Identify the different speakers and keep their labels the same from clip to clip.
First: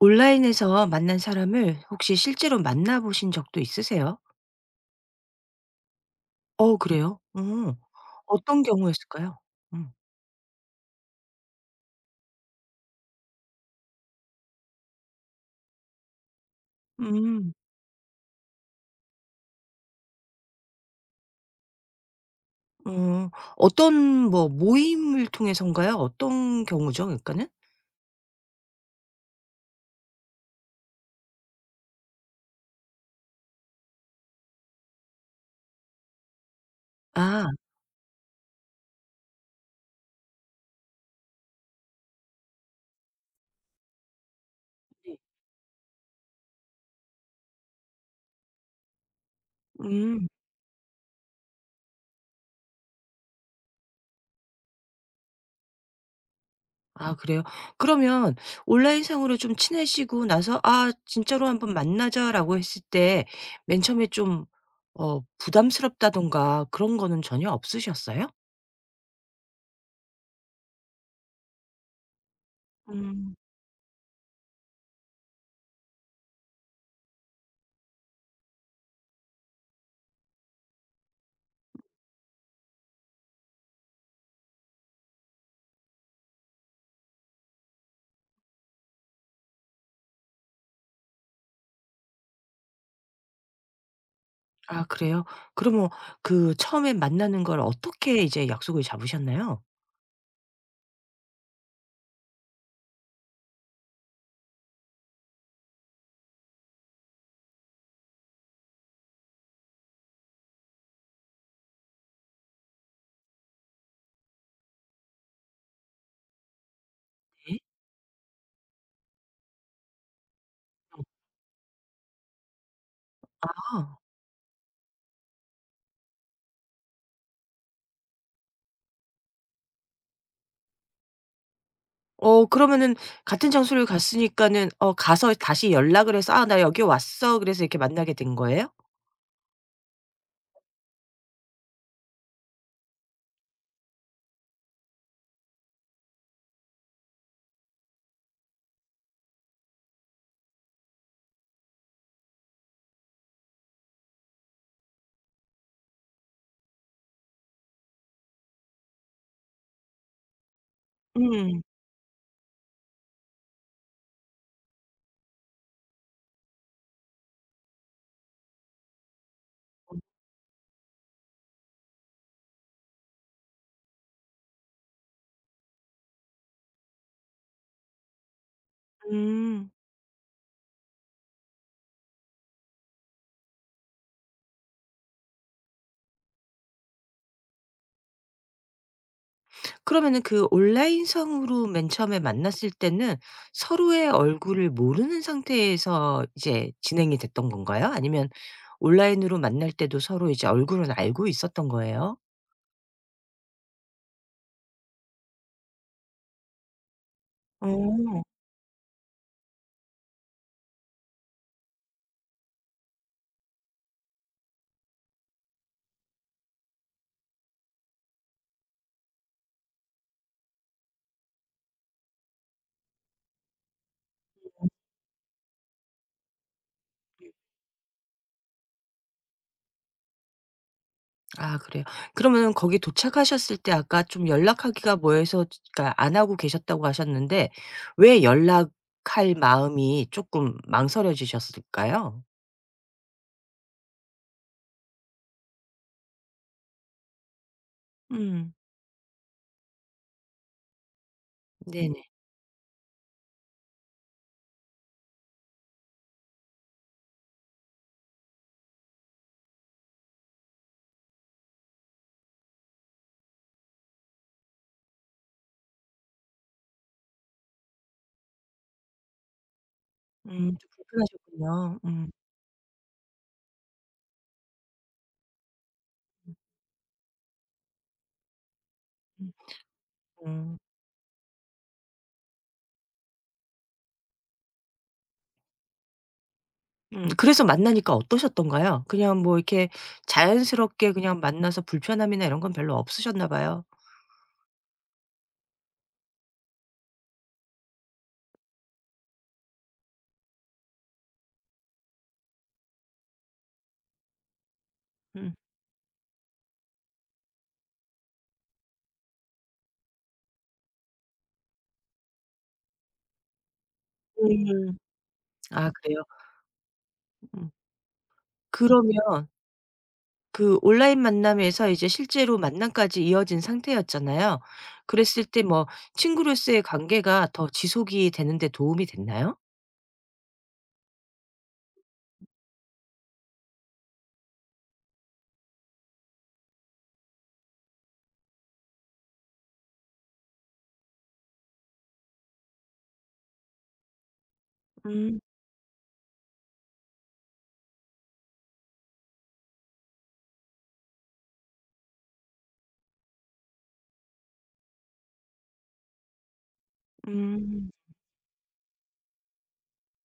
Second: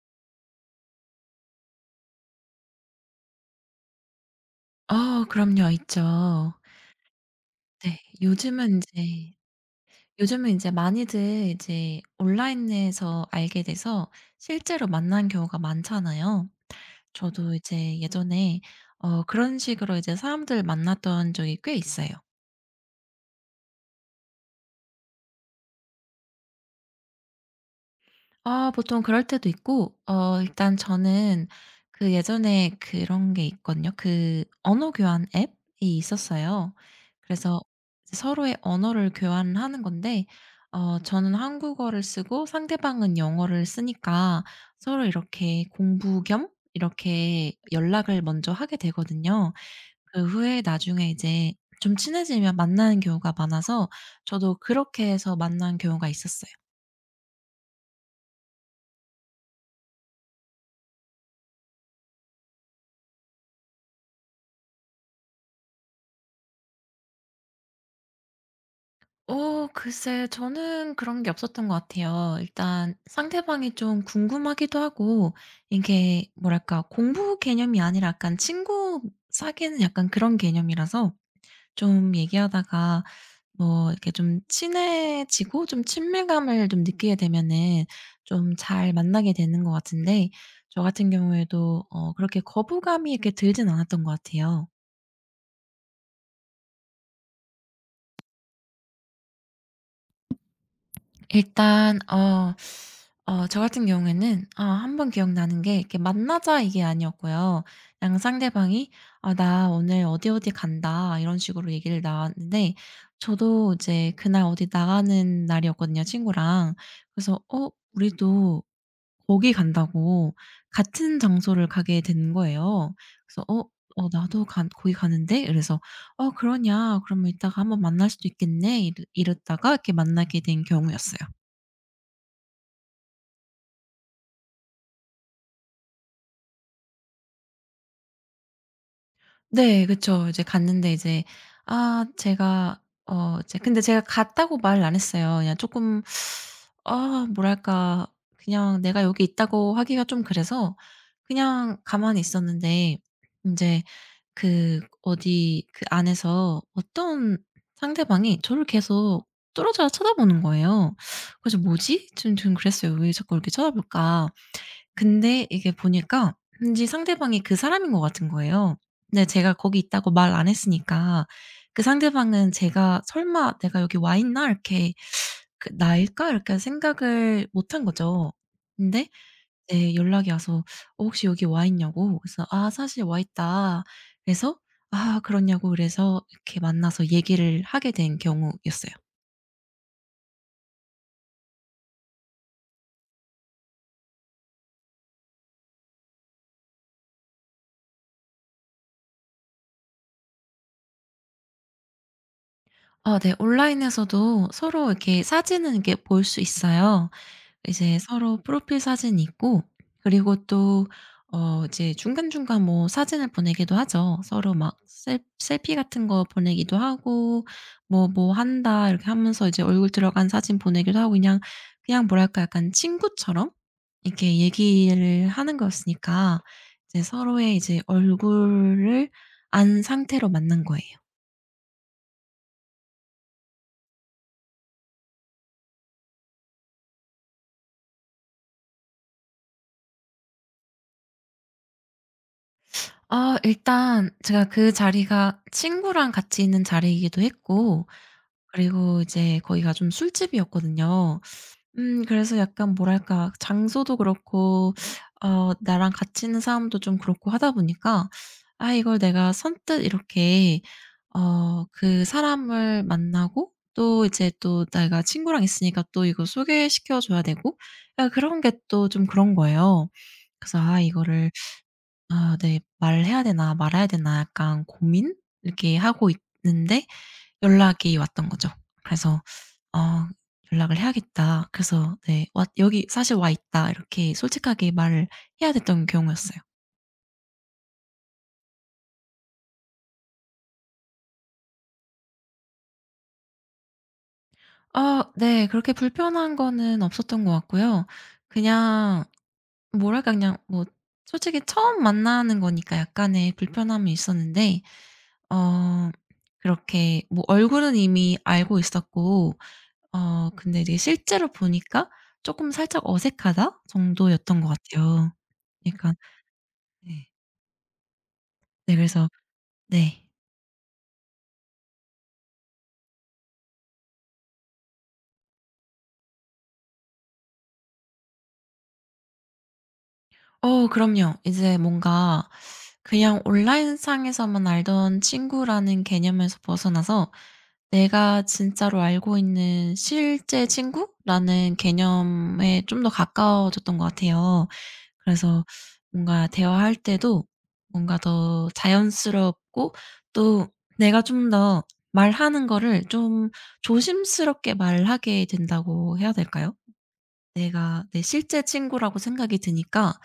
Speaker 1: 온라인에서 만난 사람을 혹시 실제로 만나 보신 적도 있으세요?
Speaker 2: 그럼요. 있죠.
Speaker 1: 어 그래요? 어.
Speaker 2: 네.
Speaker 1: 어떤
Speaker 2: 요즘은 이제
Speaker 1: 경우였을까요? 음.
Speaker 2: 많이들 이제 온라인에서 알게 돼서 실제로 만난 경우가 많잖아요.
Speaker 1: 음.
Speaker 2: 저도 이제 예전에 그런 식으로 이제 사람들 만났던 적이 꽤 있어요.
Speaker 1: 어. 어떤 뭐 모임을 통해서인가요? 어떤 경우죠 그러니까는?
Speaker 2: 아 보통 그럴 때도 있고 일단 저는 그 예전에 그런 게 있거든요. 그 언어 교환 앱이 있었어요.
Speaker 1: 아
Speaker 2: 그래서 이제 서로의 언어를 교환하는 건데 저는 한국어를 쓰고 상대방은 영어를 쓰니까 서로
Speaker 1: 네.
Speaker 2: 이렇게 공부 겸 이렇게 연락을 먼저 하게 되거든요. 그
Speaker 1: 음.
Speaker 2: 후에 나중에 이제 좀 친해지면 만나는 경우가 많아서 저도 그렇게 해서 만난 경우가 있었어요.
Speaker 1: 아 그래요? 그러면 온라인상으로 좀 친해지고 나서 '아 진짜로 한번 만나자.'라고 했을 때 맨 처음에 좀 부담스럽다든가 그런 거는 전혀 없으셨어요?
Speaker 2: 글쎄, 저는 그런 게 없었던 것 같아요. 일단
Speaker 1: 음.
Speaker 2: 상대방이 좀 궁금하기도 하고 이게 뭐랄까 공부 개념이 아니라 약간 친구 사귀는 약간 그런 개념이라서 좀 얘기하다가 뭐 이렇게 좀 친해지고 좀 친밀감을 좀 느끼게 되면은 좀 잘 만나게 되는 것 같은데, 저 같은 경우에도 그렇게 거부감이 이렇게 들진 않았던 것 같아요.
Speaker 1: 아 그래요? 그러면 그 처음에 만나는 걸 어떻게 이제 약속을 잡으셨나요?
Speaker 2: 일단 저 같은 경우에는 한 번 기억나는 게 이렇게 만나자 이게 아니었고요. 그냥 상대방이 "아 나 오늘 어디 어디 간다." 이런 식으로 얘기를 나왔는데 저도 이제 그날 어디 나가는 날이었거든요, 친구랑. 그래서
Speaker 1: 네.
Speaker 2: "어, 우리도 거기 간다."고 같은 장소를 가게 된 거예요. 그래서 "어
Speaker 1: 아.
Speaker 2: 어 나도 간 거기 가는데." 그래서 "어, 그러냐? 그러면 이따가 한번 만날 수도 있겠네." 이 이랬다가 이렇게 만나게 된 경우였어요.
Speaker 1: 그러면은 같은 장소를 갔으니까는 가서 다시 연락을 해서 "아 나 여기 왔어." 그래서 이렇게 만나게 된 거예요?
Speaker 2: 네. 그쵸. 이제 갔는데 이제, 아 제가, 이제 근데 제가 갔다고 말을 안 했어요. 그냥 쪼끔, 아 뭐랄까, 그냥 내가 여기 있다고 하기가 좀 그래서 그냥 가만히 있었는데, 인제 그 어디, 그 안에서 어떤 상대방이 저를 계속 뚫어져라 쳐다보는 거예요. 그래서
Speaker 1: 음.
Speaker 2: '뭐지?' 좀 그랬어요. '왜 자꾸 이렇게 쳐다볼까?' 근데 이게 보니까 왠지 상대방이 그 사람인 것 같은 거예요. 근데 제가 거기 있다고 말 안 했으니까 그 상대방은 제가 '설마 내가 여기 와 있나?' 이렇게, 그 '나일까?' 이렇게 생각을 못 한 거죠. 근데
Speaker 1: 음.
Speaker 2: 이제 연락이 와서 "어, 혹시 여기 와 있냐."고, 그래서 "아, 사실 와 있다." 그래서 "아, 그렇냐."고, 그래서 이렇게 만나서 얘기를 하게 된 경우였어요.
Speaker 1: 그러면은 그 온라인상으로 맨 처음에 만났을 때는 서로의 얼굴을 모르는 상태에서 이제 진행이 됐던 건가요? 아니면 온라인으로 만날 때도 서로 이제 얼굴은 알고 있었던 거예요?
Speaker 2: 아, 네. 온라인에서도 서로 이렇게 사진은 이렇게 볼 수 있어요. 이제
Speaker 1: 어.
Speaker 2: 서로 프로필 사진이 있고, 그리고 또 이제 중간중간 뭐 사진을 보내기도 하죠. 서로 막 셀 셀피 같은 거 보내기도 하고, 뭐 "뭐 한다." 이렇게 하면서 이제 얼굴 들어간 사진 보내기도 하고. 그냥 뭐랄까 약간 친구처럼 이렇게 얘기를 하는 거였으니까 이제 서로의 이제 얼굴을 안 상태로 만난 거예요.
Speaker 1: 아 그래요. 그러면은 거기 도착하셨을 때 아까 좀 연락하기가 뭐해서 그러니까 안 하고 계셨다고 하셨는데 왜 연락할 마음이 조금 망설여지셨을까요?
Speaker 2: 아 일단 제가 그 자리가 친구랑 같이 있는 자리이기도 했고,
Speaker 1: 음.
Speaker 2: 그리고 이제 거기가 좀 술집이었거든요.
Speaker 1: 네네.
Speaker 2: 그래서 약간 뭐랄까 장소도 그렇고 나랑 같이 있는 사람도 좀 그렇고 하다 보니까 '아 이걸 내가 선뜻 이렇게 그 사람을 만나고 또 이제 또 내가 친구랑 있으니까 또 이거 소개시켜 줘야 되고' 야 그런 게 또 좀 그런 거예요.
Speaker 1: 좀
Speaker 2: 그래서 '아 이거를,
Speaker 1: 불편하셨군요. 음.
Speaker 2: 아 네. 말해야 되나 말아야 되나.' 약간 고민 이렇게 하고 있는데 연락이 왔던 거죠. 그래서 "어,
Speaker 1: 음.
Speaker 2: 연락을 해야겠다." 그래서 네 "왔 여기 사실 와 있다." 이렇게 솔직하게 말을 해야 됐던 경우였어요.
Speaker 1: 그래서 만나니까 어떠셨던가요? 그냥 뭐 이렇게 자연스럽게 그냥 만나서 불편함이나 이런 건 별로 없으셨나 봐요.
Speaker 2: 네. 그렇게 불편한 거는 없었던 것 같고요. 그냥 뭐랄까 그냥 뭐 솔직히 처음 만나는 거니까 약간의 불편함이 있었는데
Speaker 1: 음.
Speaker 2: 어 그렇게 뭐 얼굴은 이미 알고 있었고 근데 이제 실제로 보니까 '쪼끔 살짝 어색하다.' 정도였던 것
Speaker 1: 음.
Speaker 2: 같아요.
Speaker 1: 아
Speaker 2: 그러니까
Speaker 1: 그래요?
Speaker 2: 네.
Speaker 1: 음.
Speaker 2: 네 그래서
Speaker 1: 그러면
Speaker 2: 네.
Speaker 1: 그 온라인 만남에서 이제 실제로 만남까지 이어진 상태였잖아요. 그랬을 때 뭐 친구로서의 관계가 더 지속이 되는 데 도움이 됐나요?
Speaker 2: 그럼요. 이제 뭔가 그냥 온라인상에서만 알던 친구라는 개념에서 벗어나서 내가 진짜로 알고 있는 실제 친구라는 개념에 좀 더 가까워졌던 것 같아요.
Speaker 1: 음.
Speaker 2: 그래서 뭔가 대화할 때도 뭔가 더 자연스럽고, 또 내가 좀 더 말하는 거를 좀 조심스럽게 말하게 된다고 해야 될까요?
Speaker 1: 음.
Speaker 2: 내가 내 실제 친구라고 생각이 드니까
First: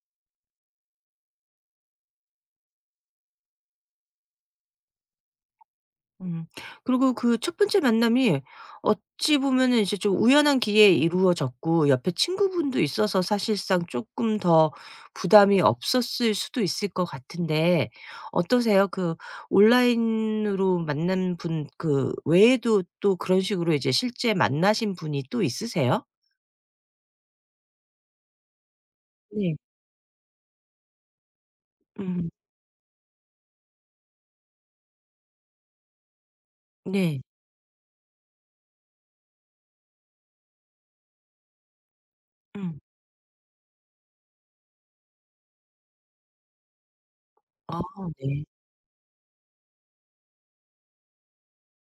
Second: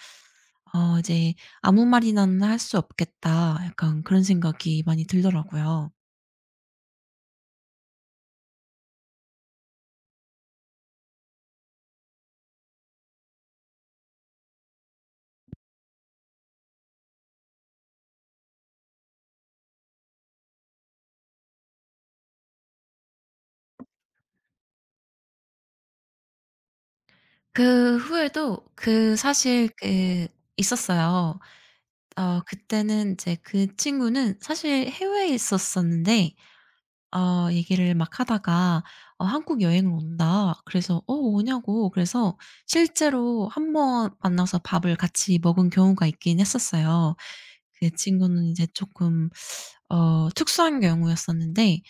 Speaker 2: 이제 '아무 말이나는 할 수 없겠다.' 약간 그런 생각이 많이 들더라고요.
Speaker 1: 음. 그리고 그 첫 번째 만남이 어찌 보면은 이제 좀 우연한 기회에 이루어졌고 옆에 친구분도 있어서 사실상 조금 더 부담이 없었을 수도 있을 것 같은데 어떠세요? 그 온라인으로 만난 분 그 외에도 또 그런 식으로 이제 실제 만나신 분이 또 있으세요?
Speaker 2: 그 후에도, 그
Speaker 1: 네.
Speaker 2: 사실 그 있었어요.
Speaker 1: 음.
Speaker 2: 그때는 이제 그 친구는 사실 해외에 있었었는데
Speaker 1: 네.
Speaker 2: 얘기를 막 하다가 "어, 한국 여행을 온다." 그래서 "어, 오냐고." 그래서
Speaker 1: 음.
Speaker 2: 실제로 한번 만나서 밥을 같이 먹은 경우가 있긴 했었어요.
Speaker 1: 아
Speaker 2: 그
Speaker 1: 네.
Speaker 2: 친구는 이제 조금 특수한 경우였었는데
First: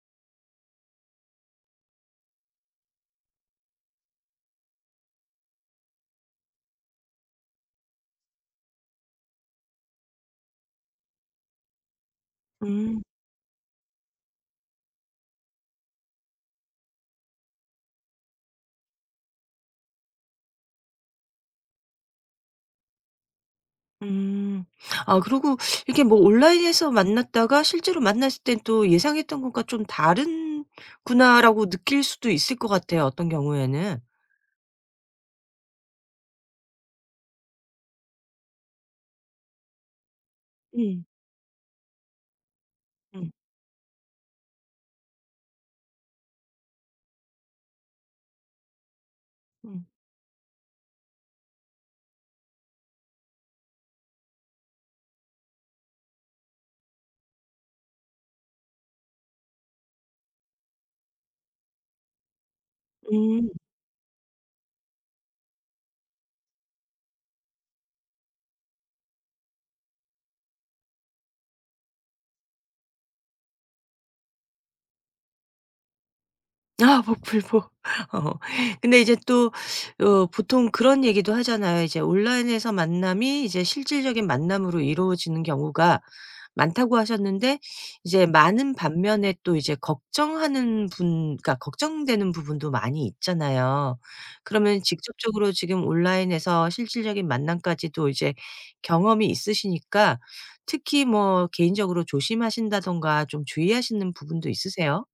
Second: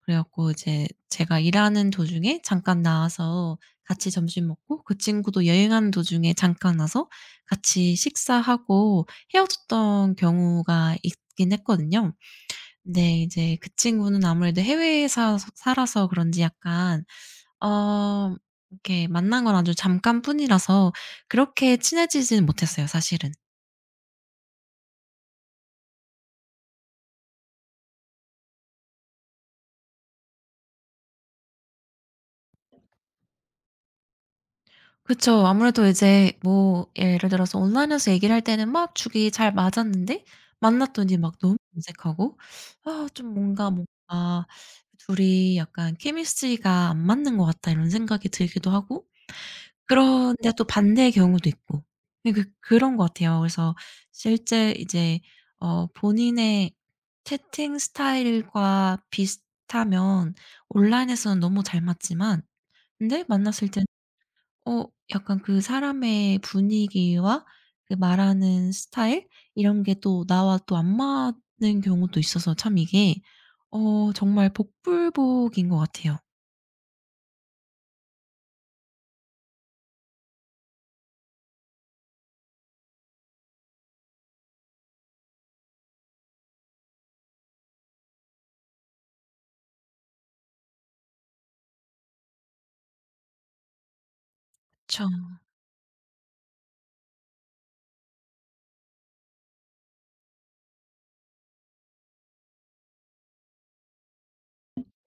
Speaker 2: 그래 갖고 이제 제가 일하는 도중에 잠깐 나와서 같이 점심 먹고, 그 친구도 여행하는 도중에 잠깐 와서 같이 식사하고 헤어졌던 경우가 있긴 했거든요.
Speaker 1: 음.
Speaker 2: 네. 이제 그 친구는 아무래도 해외에 사서 살아서 그런지 약간 어 이렇게 만난 건 아주 잠깐뿐이라서 그렇게 친해지지는 못했어요, 사실은.
Speaker 1: 음. 아 그리고 이게 뭐 온라인에서 만났다가 실제로 만났을 땐 또 '예상했던 것과 좀 다른구나.'라고 느낄 수도 있을 것 같아요, 어떤 경우에는.
Speaker 2: 그쵸. 아무래도 이제 뭐 예를 들어서 온라인에서 얘기를 할 때는 막 죽이 잘 맞았는데
Speaker 1: 음.
Speaker 2: 만났더니 막 너무 어색하고, 아
Speaker 1: 음.
Speaker 2: 좀 뭔가 '둘이 약간 케미스트리가 안 맞는 것 같다.' 이런 생각이 들기도 하고,
Speaker 1: 음.
Speaker 2: 그런데 또 반대의 경우도 있고. 예, 그런 것 같아요. 그래서 실제 이제 본인의 채팅 스타일과 비슷하면 온라인에서는 너무 잘 맞지만, 근데
Speaker 1: 음.
Speaker 2: 만났을 땐 어 약간 그 사람의 분위기와 그 말하는 스타일, 이런 게 또 나와 또 안 맞는 경우도 있어서 참 이게 정말 복불복인 것 같아요.
Speaker 1: 아 복불복. 어. 근데 이제 또 보통 그런 얘기도 하잖아요. 이제 온라인에서 만남이 이제 실질적인 만남으로 이루어지는 경우가 많다고 하셨는데 이제 많은 반면에 또 이제 걱정하는 분 그러니까 걱정되는 부분도 많이 있잖아요. 그러면
Speaker 2: 그쵸.
Speaker 1: 직접적으로 지금 온라인에서 실질적인 만남까지도 이제 경험이 있으시니까 특히 뭐 개인적으로 조심하신다든가 좀 주의하시는 부분도 있으세요?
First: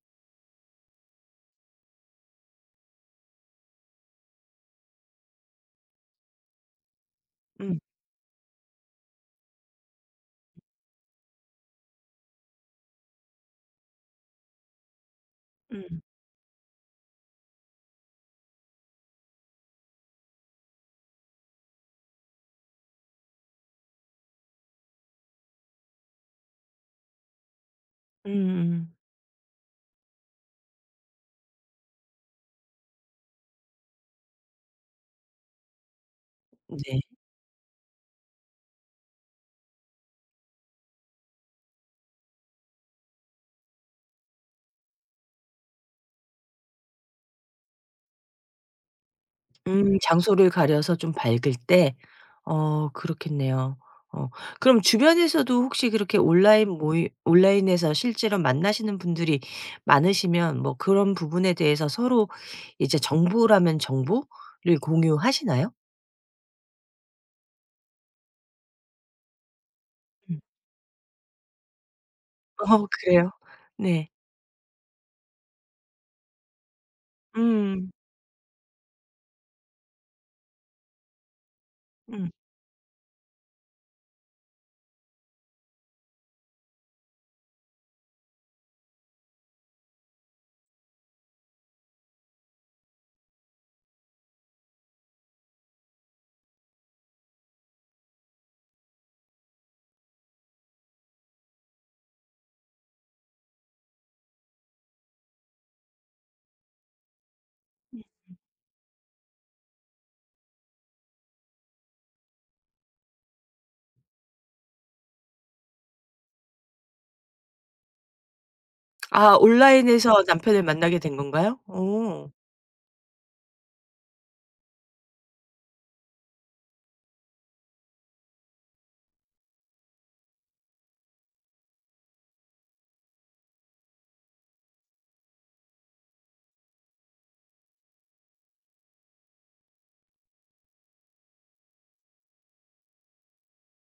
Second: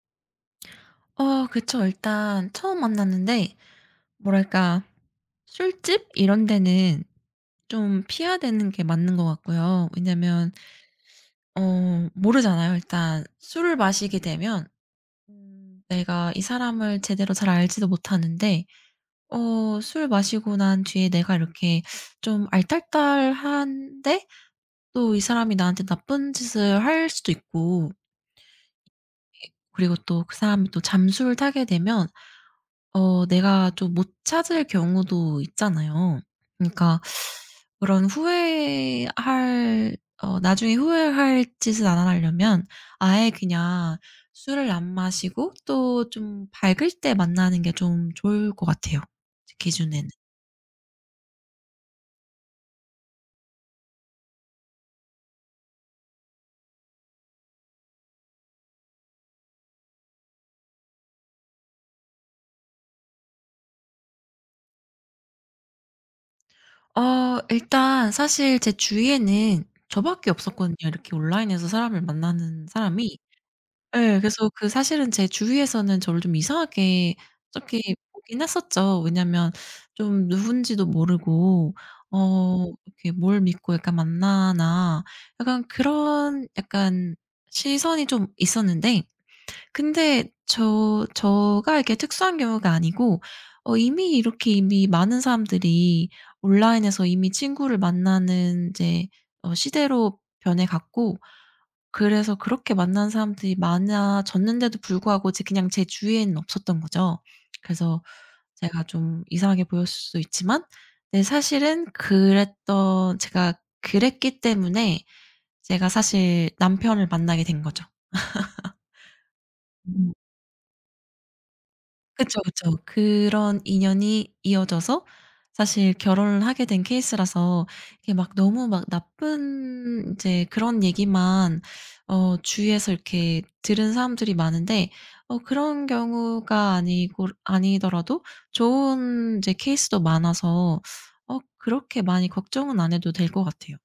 Speaker 2: 그쵸. 일단 처음 만났는데 뭐랄까 술집 이런 데는
Speaker 1: 음.
Speaker 2: 좀 피해야 되는 게 맞는 것 같고요. 왜냐면 모르잖아요. 일단 술을 마시게 되면
Speaker 1: 음.
Speaker 2: 내가 이 사람을 제대로 잘 알지도 못하는데 술 마시고 난 뒤에 내가 이렇게 좀 알딸딸한데 또 이 사람이 나한테 나쁜 짓을 할 수도 있고,
Speaker 1: 음음.
Speaker 2: 그리고 또 그 사람이 또 잠수를 타게 되면 내가 좀 못 찾을 경우도 있잖아요. 그러니까
Speaker 1: 네.
Speaker 2: 그런 후회할 어 나중에 후회할 짓을 안 하려면 아예 그냥 술을 안 마시고 또 좀 밝을 때 만나는 게 좀 좋을 것 같아요, 제 기준에는.
Speaker 1: 장소를 가려서 좀 밝을 때 어 그렇겠네요. 어 그럼 주변에서도 혹시 그렇게 온라인 모임 온라인에서 실제로 만나시는 분들이 많으시면 뭐 그런 부분에 대해서 서로 이제 정보라면 정보를 공유하시나요?
Speaker 2: 일단 사실 제 주위에는 저밖에
Speaker 1: 음.
Speaker 2: 없었거든요, 이렇게 온라인에서 사람을 만나는
Speaker 1: 어
Speaker 2: 사람이.
Speaker 1: 그래요? 네.
Speaker 2: 예. 그래서 그 사실은 제 주위에서는 저를 좀 이상하게 어떻게
Speaker 1: 음.
Speaker 2: 보긴 했었죠. 왜냐면 좀 누군지도 모르고
Speaker 1: 음.
Speaker 2: 이렇게 '뭘 믿고 약간 만나나.' 약간 그런 약간 시선이 좀 있었는데, 근데 저가 이렇게 특수한 경우가 아니고 이미 이렇게 이미 많은 사람들이 온라인에서 이미 친구를 만나는 이제 시대로 변해 갔고, 그래서 그렇게 만난 사람들이 많아졌는데도 불구하고 이제 그냥 제 주위에는 없었던 거죠. 그래서 제가 좀 이상하게 보였을 수도 있지만, 네 사실은, 그랬던 제가 그랬기 때문에 제가 사실 남편을 만나게 된 거죠.
Speaker 1: 아 온라인에서 남편을 만나게 된 건가요? 어.
Speaker 2: 그쵸, 그쵸. 그런 인연이 이어져서 사실 결혼을 하게 된 케이스라서, 이게 막 너무 막 나쁜 인제 그런 얘기만 주위에서 이렇게 들은 사람들이 많은데, 그런 경우가 아니고 아니더라도 좋은 이제 케이스도 많아서 그렇게 많이 걱정은 안 해도 될 것 같아요.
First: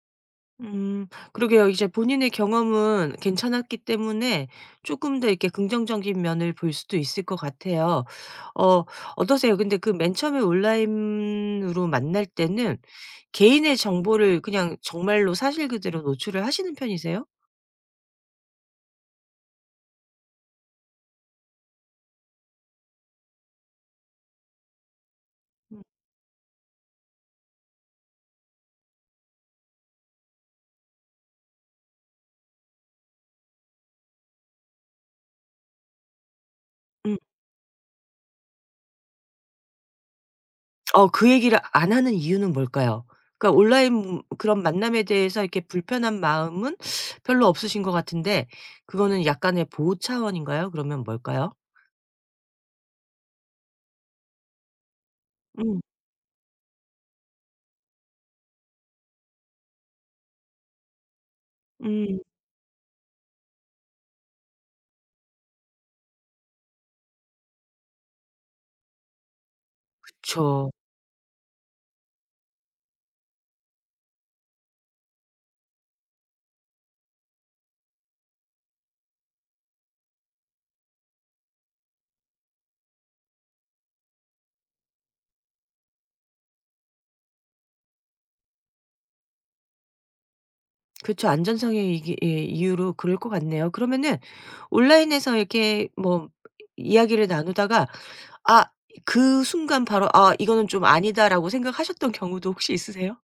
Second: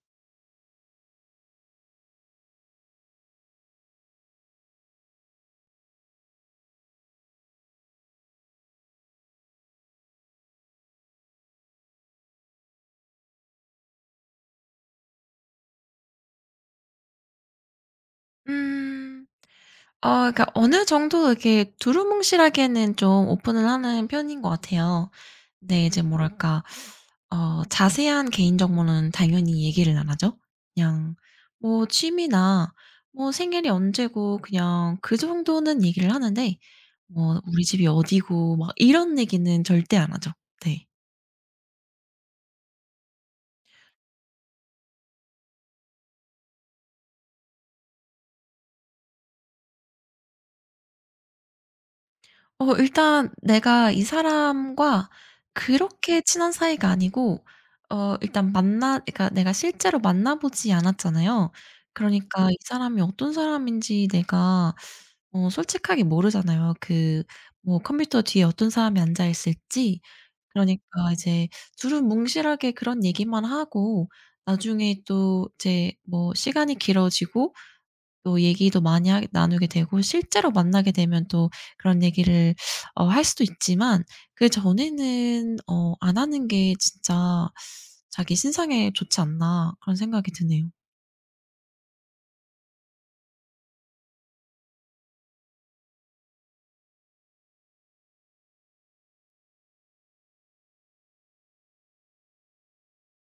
Speaker 1: 음 그러게요. 이제 본인의 경험은 괜찮았기 때문에 조금 더 이렇게 긍정적인 면을 볼 수도 있을 것 같아요. 어 어떠세요? 근데 그 맨 처음에 온라인으로 만날 때는 개인의 정보를 그냥 정말로 사실 그대로 노출을 하시는 편이세요?
Speaker 2: 음. 그러니까 어느 정도 이렇게 두루뭉실하게는 좀 오픈을 하는 편인 것 같아요.
Speaker 1: 음
Speaker 2: 네 이제 뭐랄까 자세한 개인 정보는 당연히 얘기를 안 하죠. 그냥 뭐 취미나 뭐 생일이 언제고 그냥 그 정도는 얘기를 하는데
Speaker 1: 음.
Speaker 2: 뭐 우리 집이 어디고 막 이런 얘기는 절대 안 하죠. 네.
Speaker 1: 그 얘기를 안 하는 이유는 뭘까요? 그러니까 온라인 그런 만남에 대해서 이렇게 불편한 마음은 별로 없으신 것 같은데 그거는 약간의 보호 차원인가요? 그러면 뭘까요?
Speaker 2: 일단 내가 이 사람과
Speaker 1: 음.
Speaker 2: 그렇게 친한 사이가 아니고 일단 만나 그러니까 내가 실제로 만나 보지 않았잖아요.
Speaker 1: 음.
Speaker 2: 그러니까 네. 이 사람이 어떤 사람인지 내가 솔직하게 모르잖아요. 그 뭐 컴퓨터 뒤에 어떤 사람이 앉아 있을지.
Speaker 1: 그쵸.
Speaker 2: 그러니까 이제 두루뭉실하게 그런 얘기만 하고 나중에 또 이제 뭐 시간이 길어지고 또 얘기도 많이 하 나누게 되고 실제로 만나게 되면 또 그런 얘기를 할 수도 있지만 그전에는 '안 하는 게 진짜 자기 신상에 좋지 않나.' 그런 생각이 드네요.
Speaker 1: 그쵸. 안전성의 이기 예 이유로 그럴 것 같네요. 그러면은 온라인에서 이렇게 뭐 이야기를 나누다가 아 그 순간 바로 '아 이거는 좀 아니다.'라고 생각하셨던 경우도 혹시 있으세요?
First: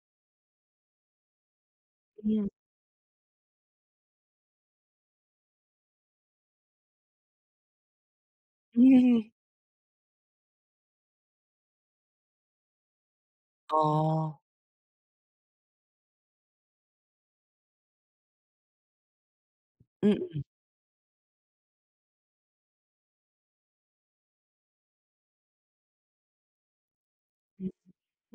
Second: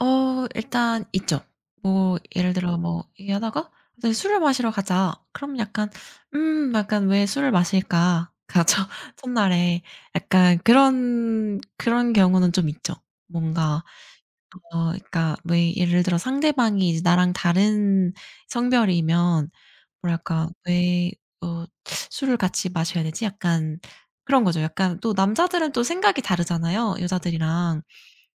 Speaker 2: 일단 있죠. 뭐
Speaker 1: 음.
Speaker 2: 예를 들어 뭐 얘기하다가 "네 술을 마시러 가자." 그럼 약간 '음 약간 왜 술을 마실까?' 가 저
Speaker 1: 음.
Speaker 2: 첫날에 약간 그런 경우는 좀 있죠. 뭔가
Speaker 1: 어.
Speaker 2: 그러니까 왜 예를 들어 상대방이 이제 나랑 다른 성별이면
Speaker 1: 음음.
Speaker 2: 뭐랄까 왜 어 '술을 같이 마셔야 되지?' 약간 그런 거죠. 약간 또 남자들은 또 생각이 다르잖아요, 여자들이랑.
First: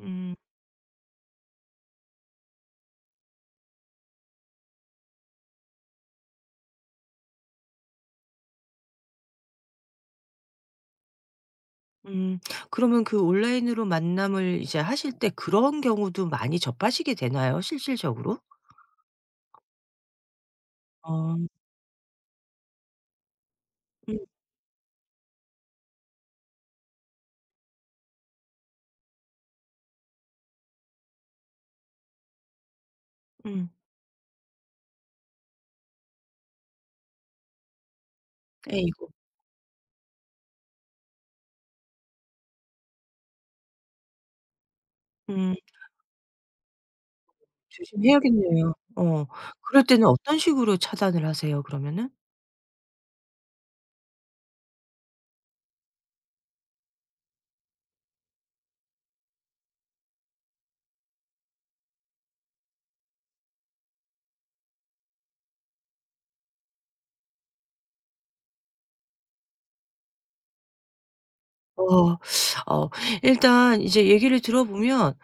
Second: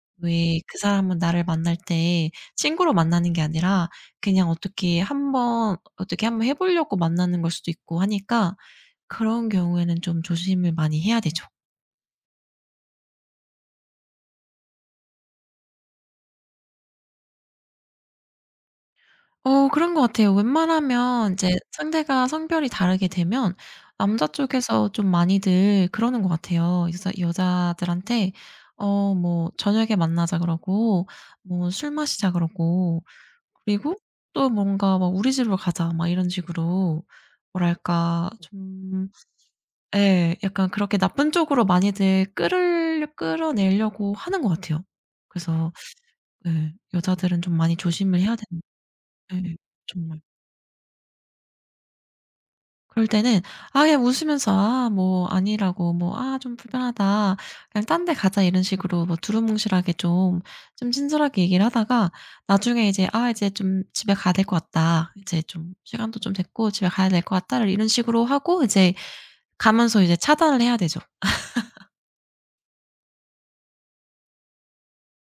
Speaker 1: 음.
Speaker 2: 왜 그 사람은 나를 만날 때 친구로 만나는 게 아니라 그냥 어떻게 한번 해 보려고 만나는 걸 수도 있고 하니까 그런 경우에는 좀 조심을 많이 해야 되죠.
Speaker 1: 음. 그러면 그 온라인으로 만남을 이제 하실 때 그런 경우도 많이 접하시게 되나요? 실질적으로?
Speaker 2: 그런 것 같아요. 웬만하면
Speaker 1: 어.
Speaker 2: 이제 상대가 성별이 다르게 되면
Speaker 1: 음
Speaker 2: 남자 쪽에서 좀 많이들 그러는 것 같아요. 그래서 여자들한테 뭐 "저녁에 만나자." 그러고 뭐 "술 마시자." 그러고,
Speaker 1: 음.
Speaker 2: 그리고 또 뭔가 막 "우리 집으로 가자." 막 이런 식으로 뭐랄까, 좀
Speaker 1: 에이고.
Speaker 2: 예 약간 그렇게 나쁜 쪽으로 많이들 끌으려 끌어내려고 하는 것 같아요.
Speaker 1: 음.
Speaker 2: 그래서 예 여자들은 좀 많이 조심을 해야 되는
Speaker 1: 조심해야겠네요. 어.
Speaker 2: 예
Speaker 1: 그럴 때는
Speaker 2: 정말.
Speaker 1: 어떤 식으로 차단을 하세요 그러면은?
Speaker 2: 그럴 때는 아예 웃으면서 "아 뭐 아니라고." 뭐 "아 좀 불편하다. 그냥 딴 데 가자." 이런 식으로 뭐 두루뭉실하게 좀, 친절하게 얘기를 하다가 나중에 이제 "아 이제 좀 집에 가야 될 것 같다. 이제 좀 시간도 좀 됐고 집에 가야 될 것 같다."를 이런 식으로 하고 이제 가면서 이제 차단을 해야 되죠.
Speaker 1: 어. 어 일단 이제 얘기를 들어보면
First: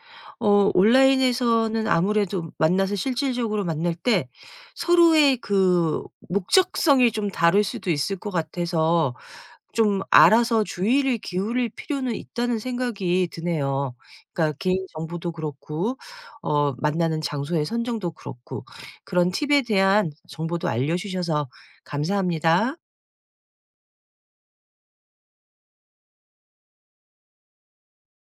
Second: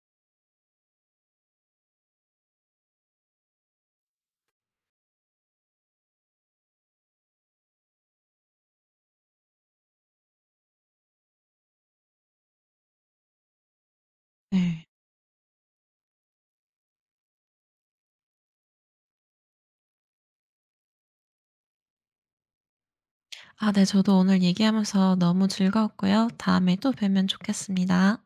Speaker 1: 온라인에서는 아무래도 만나서 실질적으로 만날 때 서로의 그 목적성이 좀 다를 수도 있을 것 같아서 좀 알아서 주의를 기울일 필요는 있다는 생각이 드네요. 그러니까 개인
Speaker 2: 네.
Speaker 1: 정보도 그렇고 만나는 장소의 선정도 그렇고 그런 팁에 대한 정보도 알려 주셔서 감사합니다.
Speaker 2: 아, 네. 저도 오늘 얘기하면서 너무 즐거웠고요. 다음에 또 뵈면 좋겠습니다.